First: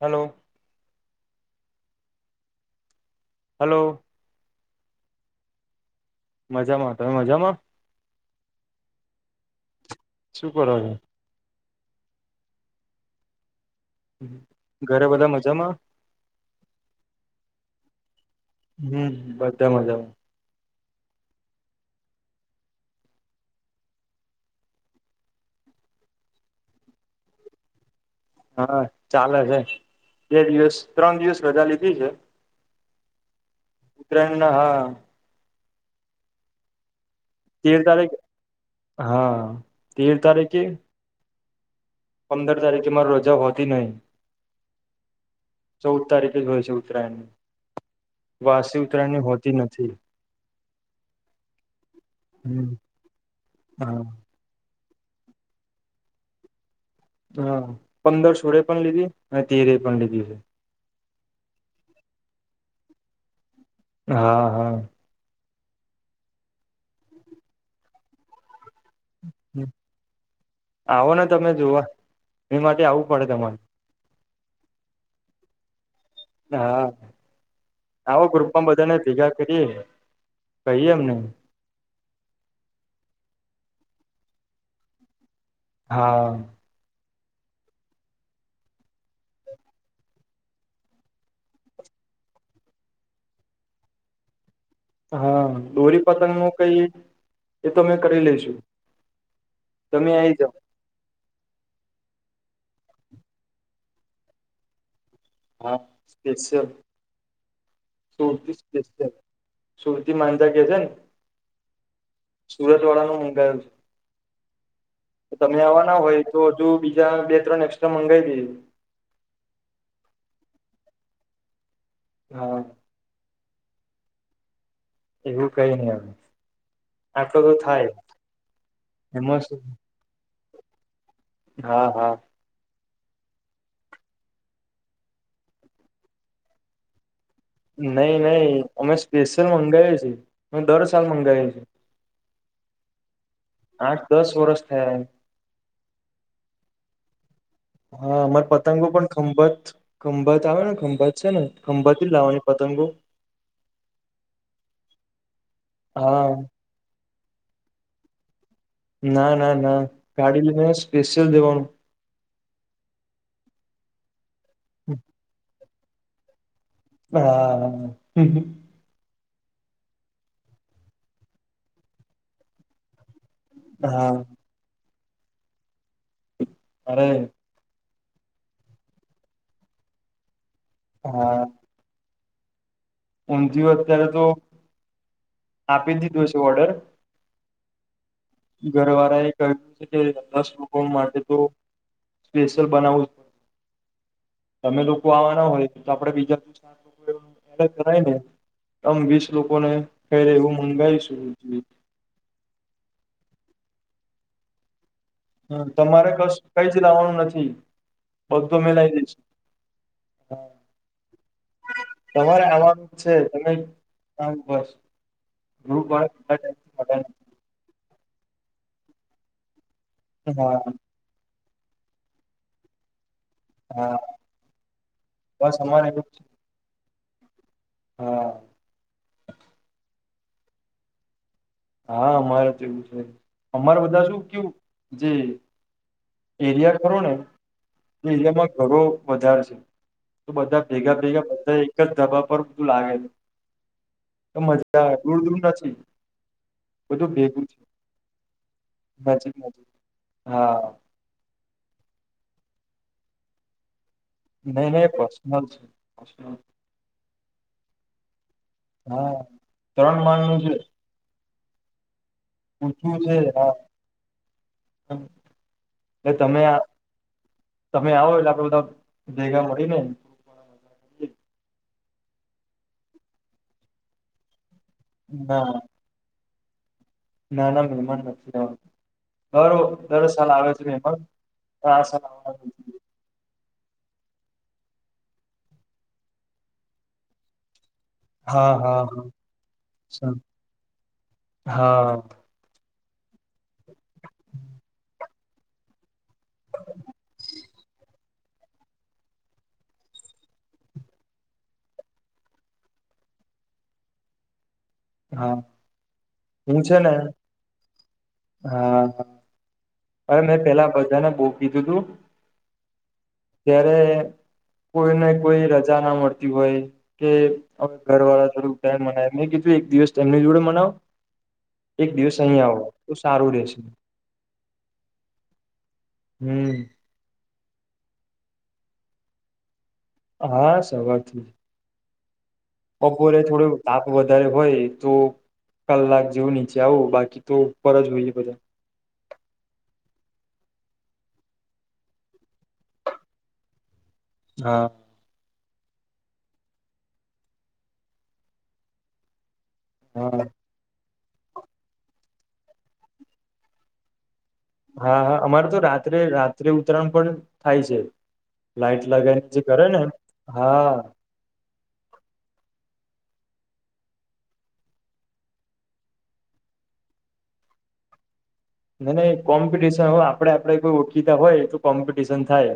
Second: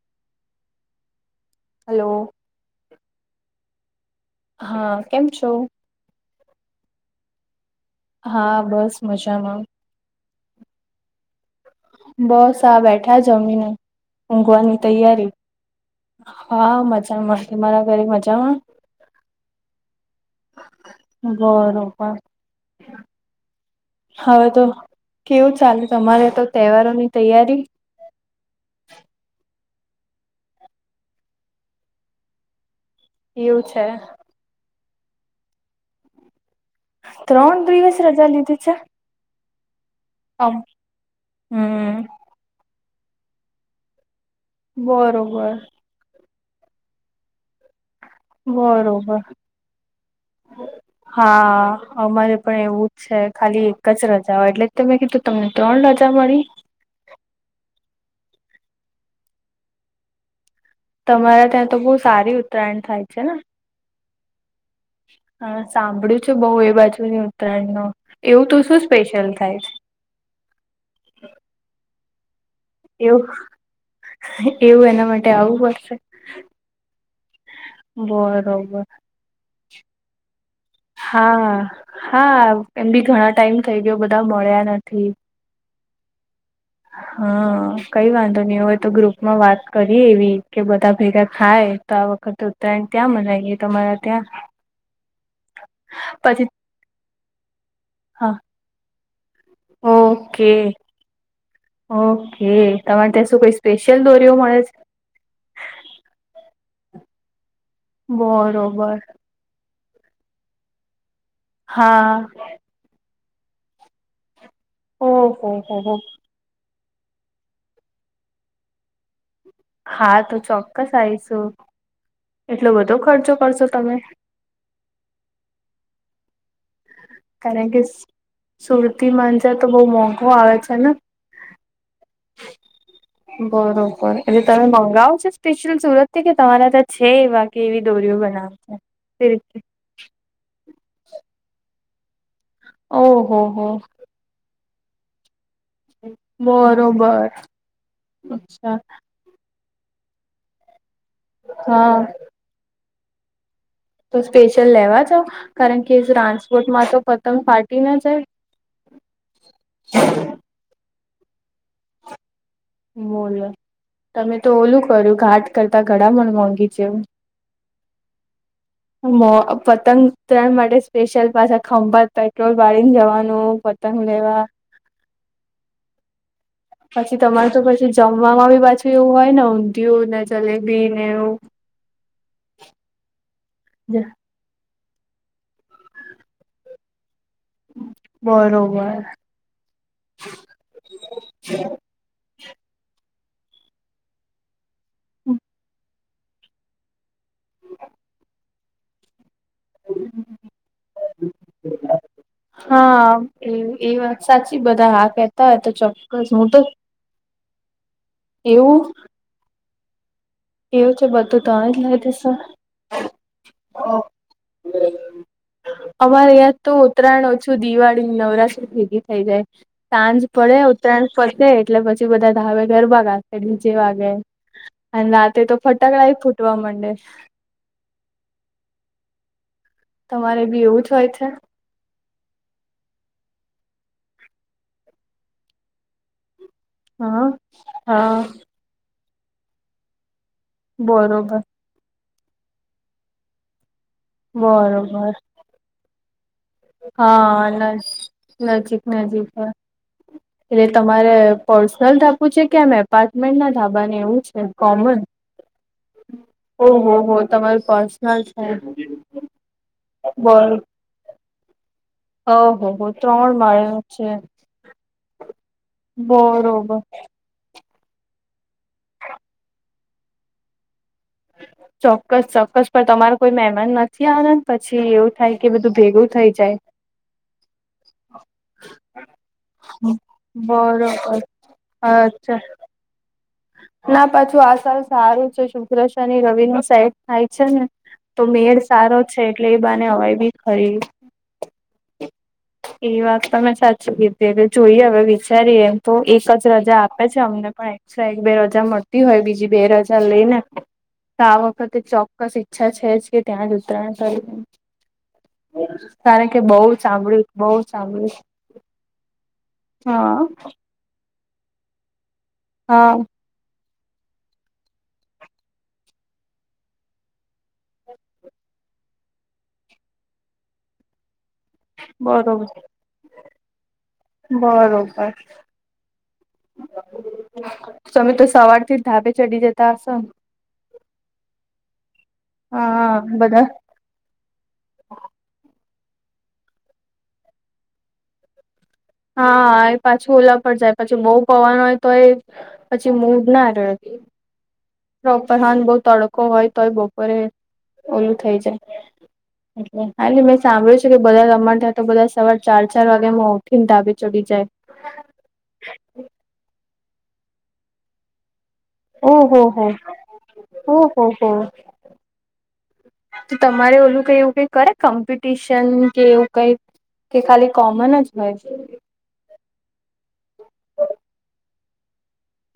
Hello hello hello હા કેમ છો? મજામાં તમે મજામાં? હા બસ મજામાં શું કરો છો? બસ આ બેઠા જમીને ઊંઘવાની ઘરે બધા તૈયારી મજામાં હા મજામાં તમારા ઘરે મજામાં? હમ બધા મજામાં. બરોબર. હવે તો કેવું ચાલે તમારે તો તહેવારોની તૈયારી? હા ચાલે છે બે દિવસ ત્રણ દિવસ રજા લીધી છે. એવું છે. [unintelligible] ત્રણ તેર દિવસ તારીખ રજા લીધી છે? હા તેર આમ તારીખે. હમ. પંદર તારીખે મારી રજા હોતી નહી. બરોબર ચૌદ તારીખે જ હોય છે ઉત્તરાયણ. વાસી બરોબર ઉતરાયણની હોતી નથી. હા અમારે પણ હમ એવું જ છે ખાલી એક જ હા રજ હોય એટલે ત મેં કીધું તમને ત્રણ રજા મળી. હા પંદર સોળે પણ લીધી અને તેરે પણ લીધી છે. તમારા ત્યાં તો બહુ સારી ઉત્તરાયણ થાય છે ને. હા હા. હા સાંભળ્યું છે બઉ એ બાજુની ઉત્તરાયણનું એવું તો શું સ્પેશિયલ થાય છે. આવો ને તમે જોવા એ માટે આવું પડે એવું તમારે. એવું એના માટે આવવું પડશે. હા આવો ગ્રુપમાં બરોબર બધાને ભેગા કરીએ. કહીએ એમને હા હા એમ બી ઘણા ટાઈમ થઈ ગયો બધા મળ્યા નથી. હા. હા કઈ વાંધો નહી એવું હોય તો ગ્રુપમાં વાત કરીએ એવી કે બધા ભેગા થાય. તો આ વખતે ઉત્તરાયણ ત્યાં મનાઈએ તમારા ત્યાં. હા દોરી પતંગ પછી નું કઈ. એ તો મે કરી હા લઈશું તમે આઈ જાઓ ઓકે ઓકે તમારે ત્યાં શું કઈ સ્પેશિયલ દોરીઓ મળે છે. હા સ્પેશિયલ. સુરતી બરોબર. સ્પેશિયલ સુરતી માંજા કે છે ન. હા. સુરત વાળા નું મંગાયું છે. ઓહો તમે હો હો આવાના હોય તો હજુ બીજા બે ત્રણ એક્સ્ટ્રા મંગાવી દઈએ. હા તો ચોક્કસ આવીશું હા એટલો બધો ખર્ચો કરશો તમે. એવું કઈ નઈ અવે. કારણ કે સુરતી એમાં મંજા શું તો બહુ મોંઘું આવે છે ને. હા હા. [unintelligible] બરોબર એટલે તમે મંગાવો છો સ્પેશિયલ સુરત થી કે તમારા ત્યાં છે એ વા. નહી નહી અમે સ્પેશિયલ મંગાવીએ છેીએ અ દર સાલ મંગાવી છીએ. ઓહો હો. આઠ દસ વરષ થયા એમ. બરોબર. હા અમાર અચ્છા પતંગો પણ ખંભાત ખંભાત આવે ને ખંભાત. છે ને ખંભાત હા થી જ લાવવાની પતંગો. તો સ્પેશિયલ લેવા જાવ કારણ કે હા ટ્રાન્સપોર્ટમાં તો પતંગ ફાટી ના જાય. ના ના ના ગાડી લ તને સ્પેશિયલ દેવાનું. બોલો તમે તો ઓલું કર્યું ઘાટ કરતા ઘડાામ મોંઘી છે એવું. હા હ. પતંગ તરાણ માટે સ્પેશિયલ પાછા ખંભાત પેટ્રોલ વાળીને જવાનું. પતંગ હા દેવા. અરે પછી તમાર તો પછી જમવાવામાં બી પાછું એવું હોય, ને ઊંધિય ચલે બનેવ ઊમજીું અત્યારે તો આપી દીધું છે. ઓર્ડર હમ ઘરવાળા એ ક્યું છે. કે દસ લોકો માટે તો સ્પેશિયલ બનાવું છ. તમે લોકો આવવાના હોય આપણે બીજાથી ને આમ વીસ લોકો ને થઈ એવું મંગાવીશું હા એ એ વાત સાચી બધા હા, કે હ તમારે કઈ જ લાવવાનું નથી. બધું એવું મિલાવી દેશ હા, એવું છે બધું તમે જ લઈ દેશો. તમારે આવાનું છે. તમે આ બસ ગ્રુપ વાળા અમારે ં તો કેટલા ટાઈમથી ઉત્તરાયણ ઓછું દિવાળી નવરાત્રી ભેગી થઈ જાય સાંજ પડે મળ્યા નથી. ઉત્તરાયણ ફસે એટલે પછી બધા ધાવે ગરબા, ગા જે હા હા વાગે અને રાતે તો બસ અમારે એવું ફટાકડા જ છે ફૂટવા માંડે હા તમારે બી એવું જ હોય છે. હા અમારે તોવું છે. અમારે બધા શું કેવું જે એરિયા હા હા નેિયામાં ઘરો વધારે છે. તો બધા ભેગા ભેગા બરોબર બધા એક જ ધબા પર બધું લાગે છે. મજા આવે બરોબર. દૂર દૂર નથી બધું ભેગું છે હા, નજીક નજીક એટલે હા ત તમારે પર્સનલ ધાપુ છે. કે એમ એપાર્ટમેન્ટ ના ધાબાને એવું જ નહી નહી પર્સનલ છે. ઓહ હો તમારું પર્સનલ છે. હા ત્રણ માળનું છે બોલો ઓહો હો, ઊંચું છે ત્રણ હા માળ્યો છે. એટલે તમે બરોબર તમે આવો એટલે આ બધા જેગા મળી ને ચોક્કસ ચોક્કસ પણ તમારો કોઈ મહેમાન નથી આનંદ પછી એવું થાય કે બધું ભેગું થઈ જાય ના ના મહેમાન નથી. આવવા બરો દર સાલ આવે છે. બરોબર એમાં ચ અચ્છા ના પાછું આ સલ સારું છે. શુભ્રશની રવિની સેટ થાય છેને તો હા મેળ હા સારો છે. એટલે એ બાને હવાઈ બી ખરી હા એ વાત તો મેં સાચી કીધી એ જોઈએ હવે વિચારીએ એમ તો એક જ રજા આપે છે. અમને પણ અચ્છા એક બે રજા મળતી હોય બીજી બે રજા લઈ ને તો આ વખતે ચોક્કસ ઈચ્છા છે જ કે ત્યાં જ ઉત્તરાયણ કરી હા કારણ કે હું બહુ છે ને ચામડ્યું બહુ, ચાલી હા હા અરે મેં પેલા બધાને બુ કીધું તુ હા ત્યારે કોઈને કોઈ રજા ના મળતી હોય કે હ, ઘર વાળા થોડું મનાય મેં કીધું એક દિવસ તેમની જોડે મનાવો એક દિવસ અહી, બરોબર આવો ત સારું રહેેશે બરોબર હમ તમે તો સવાર થી ઢાબે ચડી જતા હશો ને હા, સવારથી હા ઓપોરે થોડે બધા તાપ વધારે હોય, તો કલાક જેવું નીચે આવું બાકી તો ઉપર જ હોઈએ બધા હા, એ પાછું ઓલા પર જાય પછી બહુ પવાનું હોય, તો એ પછી મૂડ ના રડતી હા પ્રપરહાન બવ તડકો હોય તોય બપોરે ઓલું થઇ જાય હા એટલે સાંભળ્યું છે કે બધા તમારે ત્યાં તો બધા સવાર ચાર ચાર વાગેમાં ઉઠીને ધાબે ચડી જાય હા હા અમારે તો રાત્રે રાત્રે ઉત્તરાયણ પણ થાય છે. લાઈટ લગાવ જે ઓહો કરે હો ને હા ઓહો! તો તમારે ઓલું કઈ એવું કઈ કરે કોમ્પિટિશન કે એવું કઈ? કે ખાલી કોમન જ હોય છે ન કોમ્પિટિશન આપડે આપડે કોઈ ઓળખીતા હોય તો કોમ્પિટિશન થાય.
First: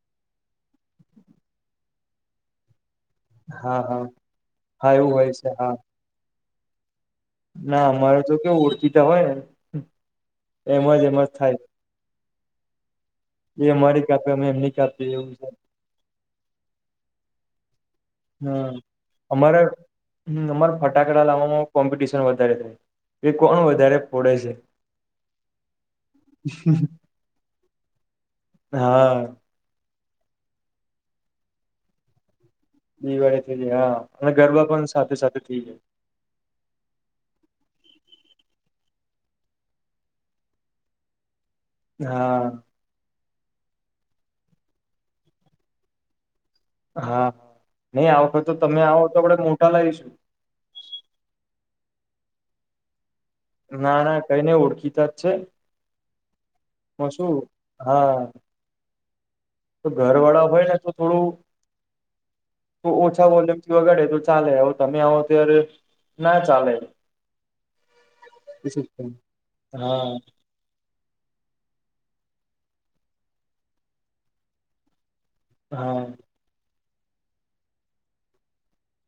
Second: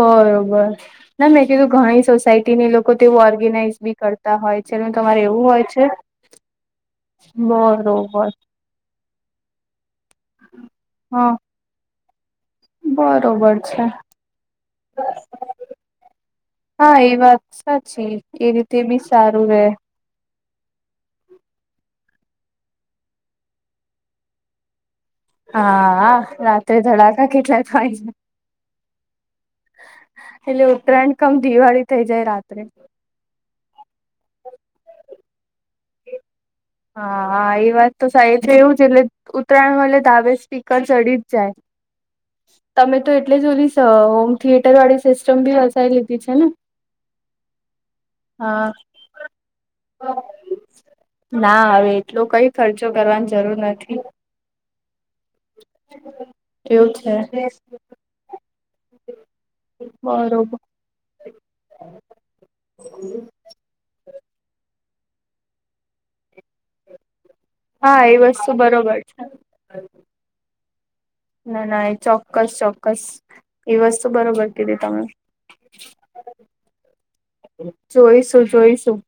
બરોબર ના મેં કીધું ઘણી સોસાયટીની લો લોકો તે હા ઓર્ગેનાઈઝ બી હા કરતા હોય છે એ તમારે એવું હોય છે ના અમારે બરોબર તો કેવું ઓળખીતા હોયને એમ જ એમ જ હા થાય. બરોબર એ છે અમારી કાપે અમે એમની કાપી એવું હા એ વાત સાચી એ હમ રીતે બી સારું રે. અમારા હમ અમારે ફટાકડા લાવવામાં કોમ્પિટિશન વધારે હોય કે કોણ વધારે ફોડે છે. હા... રાત્રે ધડાકા કેટલા થાય હા એટલે ઉત્તરાયણ કમ દિવાળી થઈ જાય રાત્રે દિવાળી થઈ જાય હા અને ગરબા પણ સાથે સાથે થઈ જાય. હા હા એ વાત તો થાય છે એવું છે એટલે ઉતરાયણ હોય એટલે ધાબે સ્પીકર ચડી જ જાય હા તમે તો એટલે જ ઓલી હોમ થિયેટર વાળી સિસ્ટમ બી વસાઈ લીધી છે ને? હા નહી આ વખત તો તમે હા આવો તો આપણેે મોટા લાવીશું. ના હવે એટલો કઈ ખર્ચો કરવાની જરૂર નથી. ના ના કઈને ઓળખીતા જ છે કેવું એમાં શું છે? હા તો ઘર વાળા બરોબર હોય ને તો થોડું ઓછા વોલ્યુમ વગાડે તો ચાલે હ તમે આવો ત્યારે ના ચાલે હા એ વસ્તુ એ બરોબર સિસ્ટમ. છે. હા ના ના એ ચોક્કસ ચોક્કસ એ વસ્તુ બરોબર કીધી તમે હા જોઈશું જોઈશું.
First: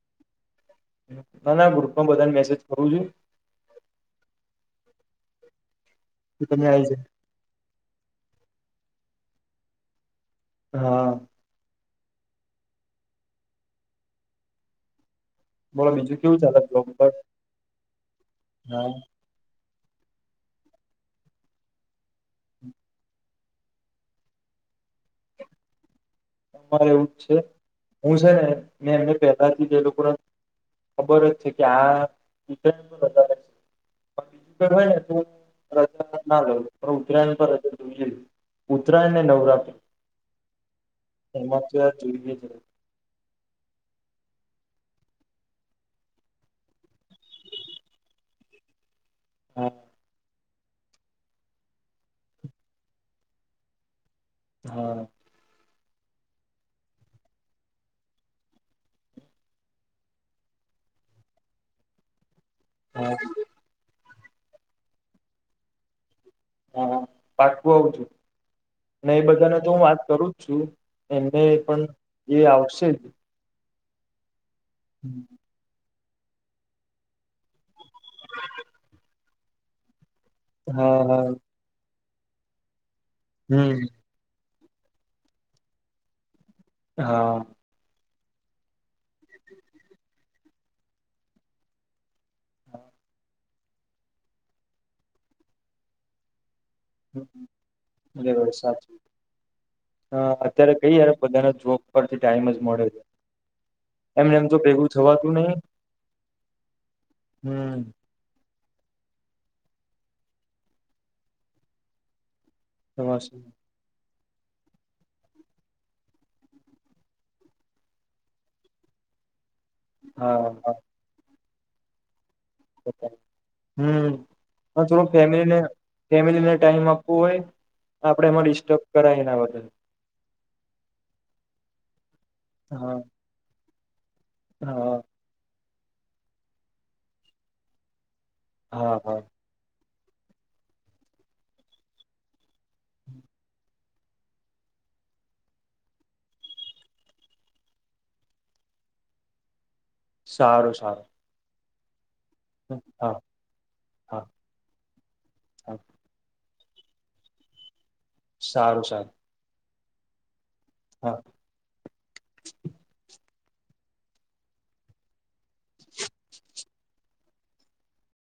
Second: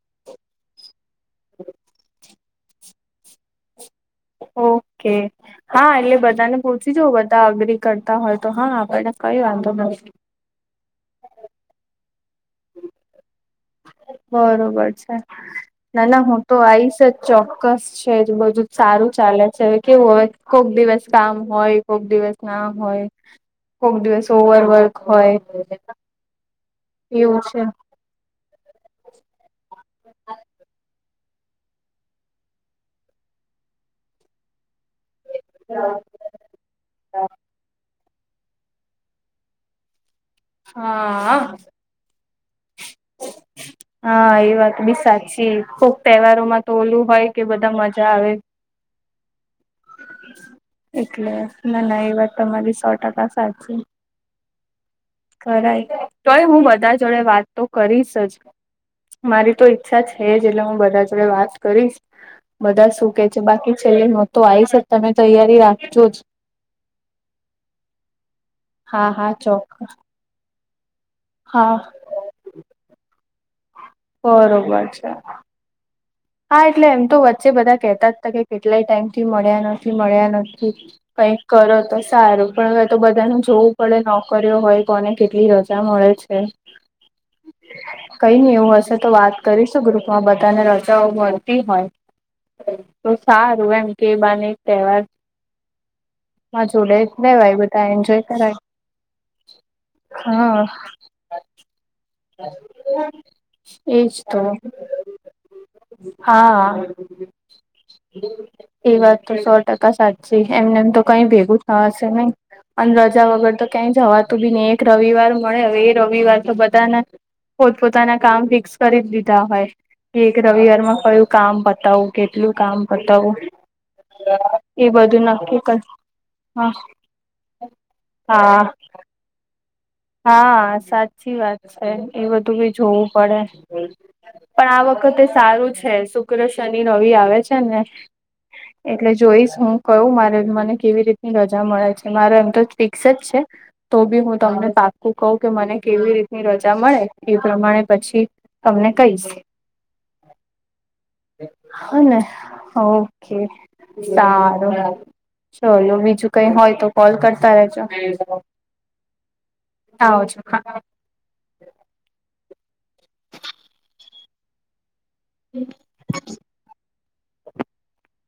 ના ના ગ્રુપ માં બધાને મેસેજ કરું છું. ઓકે હા એટલે કે બધાને તમે આવી પૂછી જાય જો બ ધા અગ્રી કરતા હોય તો હા આપણને કઈ વાંધો નથી. હા બરોબર છે બોલો ના બીજું ના કેવું હું તો ચાલે જોબ આવીશ પર જ ચોક્કસ છે જ બધું જ હા સારું ચાલે છે હવે કેવું હોય કોક દિવસ કામ હોય કોક દિવસ ના હોય કોક દિવસ ઓવરવર્ક હોય. અમારે પણ એવું જ છે હું છે ને મે એમને પહેલા જ કીધેલું ખબર જ છે કે આ રીતે વધારે છે પણ બીજું હોય ને તો હા રજા પણ ઉત્તરાયણ પર તો રજા જોઈએ જ ઉત્તરાયણ ને નવરાત્રી હા એમાં તો આ જોઈએ છે. ઓ [inaudible] હા એ વાત બી સાચી કોક તહેવારો માં તો ઓલું હોય કે બધા મજા આવે. [inaudible] હમ. એટલે ના ના એ વાત તમારી સો ટકા સાચી. હા. ખ તોય હું બધા જોડે વાત તો કરીશ જ. મારી તો ઈચ્છા છે જ એટલે હું બધા જોડે વાત કરીશ. બધા શું કે હા છે બાકી છેલ્લે ન તો આઈ સર તમે તૈયારી રાખજો જ. હા પાટું આવું છું હા એ હા બધાને તો ચોક હું વાત કરું જ છું. એમને હા પણ એ આવશે જ. બરોબર છે. હા એટલે એમ તો વચ્ચે બધા કેતા જ હતા કે કેટલાય ટાઈમથી મળ્યા નથી મળ્યા નથી. હા હા કઈક કરો તો સારું પણ હવે તો બધાનું જોવું હમ પડે નોકરીઓ હોય. કોને કેટલી રજા મળે છે. હા. કઈ નઈ એવું હશે તો વાત કરીશું ગ્રુપમાં બધાને ર. મળતી હોય તો સારું એમ કે બાને એક તહેવાર. હ જોડે લેવાય બધા એન્જોય કરાય. હ હા અત્યારે કઈય બધાના જોબ. પરથી ટાઈમ જ મળે છે એમને એમ તો ભેગું થવાતું નહીિ. હા. એ વાત તો સો ટકા સાચી એમને એમ તો કઈ ભેગું થવા હશે નઈ. અને રજા થવાશે વગર તો ક્યાંય જવાતું બી નહી એક રવિવાર મળે હવે એ રવિવાર તો બધાને. પોતપ પોતાના કામ ફિક્સ કરી જ દીધા હોય કે એક હા હા રવિવારમાં કયું કામ બતાવું. કેટલું કામ કરતાવું. હમ પણ થોડું ફેમિલીને કર ફેમિલીને ટાઈમ આપવો હોય. આપડે એમાં હા ડિસ્ટર્બ કરાય એના બધ. હા સાચી વાત છે એ બધું ક હા જોવું પડે. પણ આ હા વખતે સારું છે શુક્ર શનિ રવિ આવે છે ને. હા એટલે હા જોઈશ હું. કયું મારે મને કેવી રીતની રજા મળે છે મારે એમ તો જ ફિક્સ જ છે. તો બી હું તમને. ું કહું કે મને કેવી રીતની રજા મળે એ પ્રમાણે પછી તમને કહી શ. સારું સારું. હાને હા ઓકે. હા સારું ચલો હા બીજું કઈ હોય તો કોલ કરતા રેજો. સારું સારું. આવ છો હા. હા. હમ.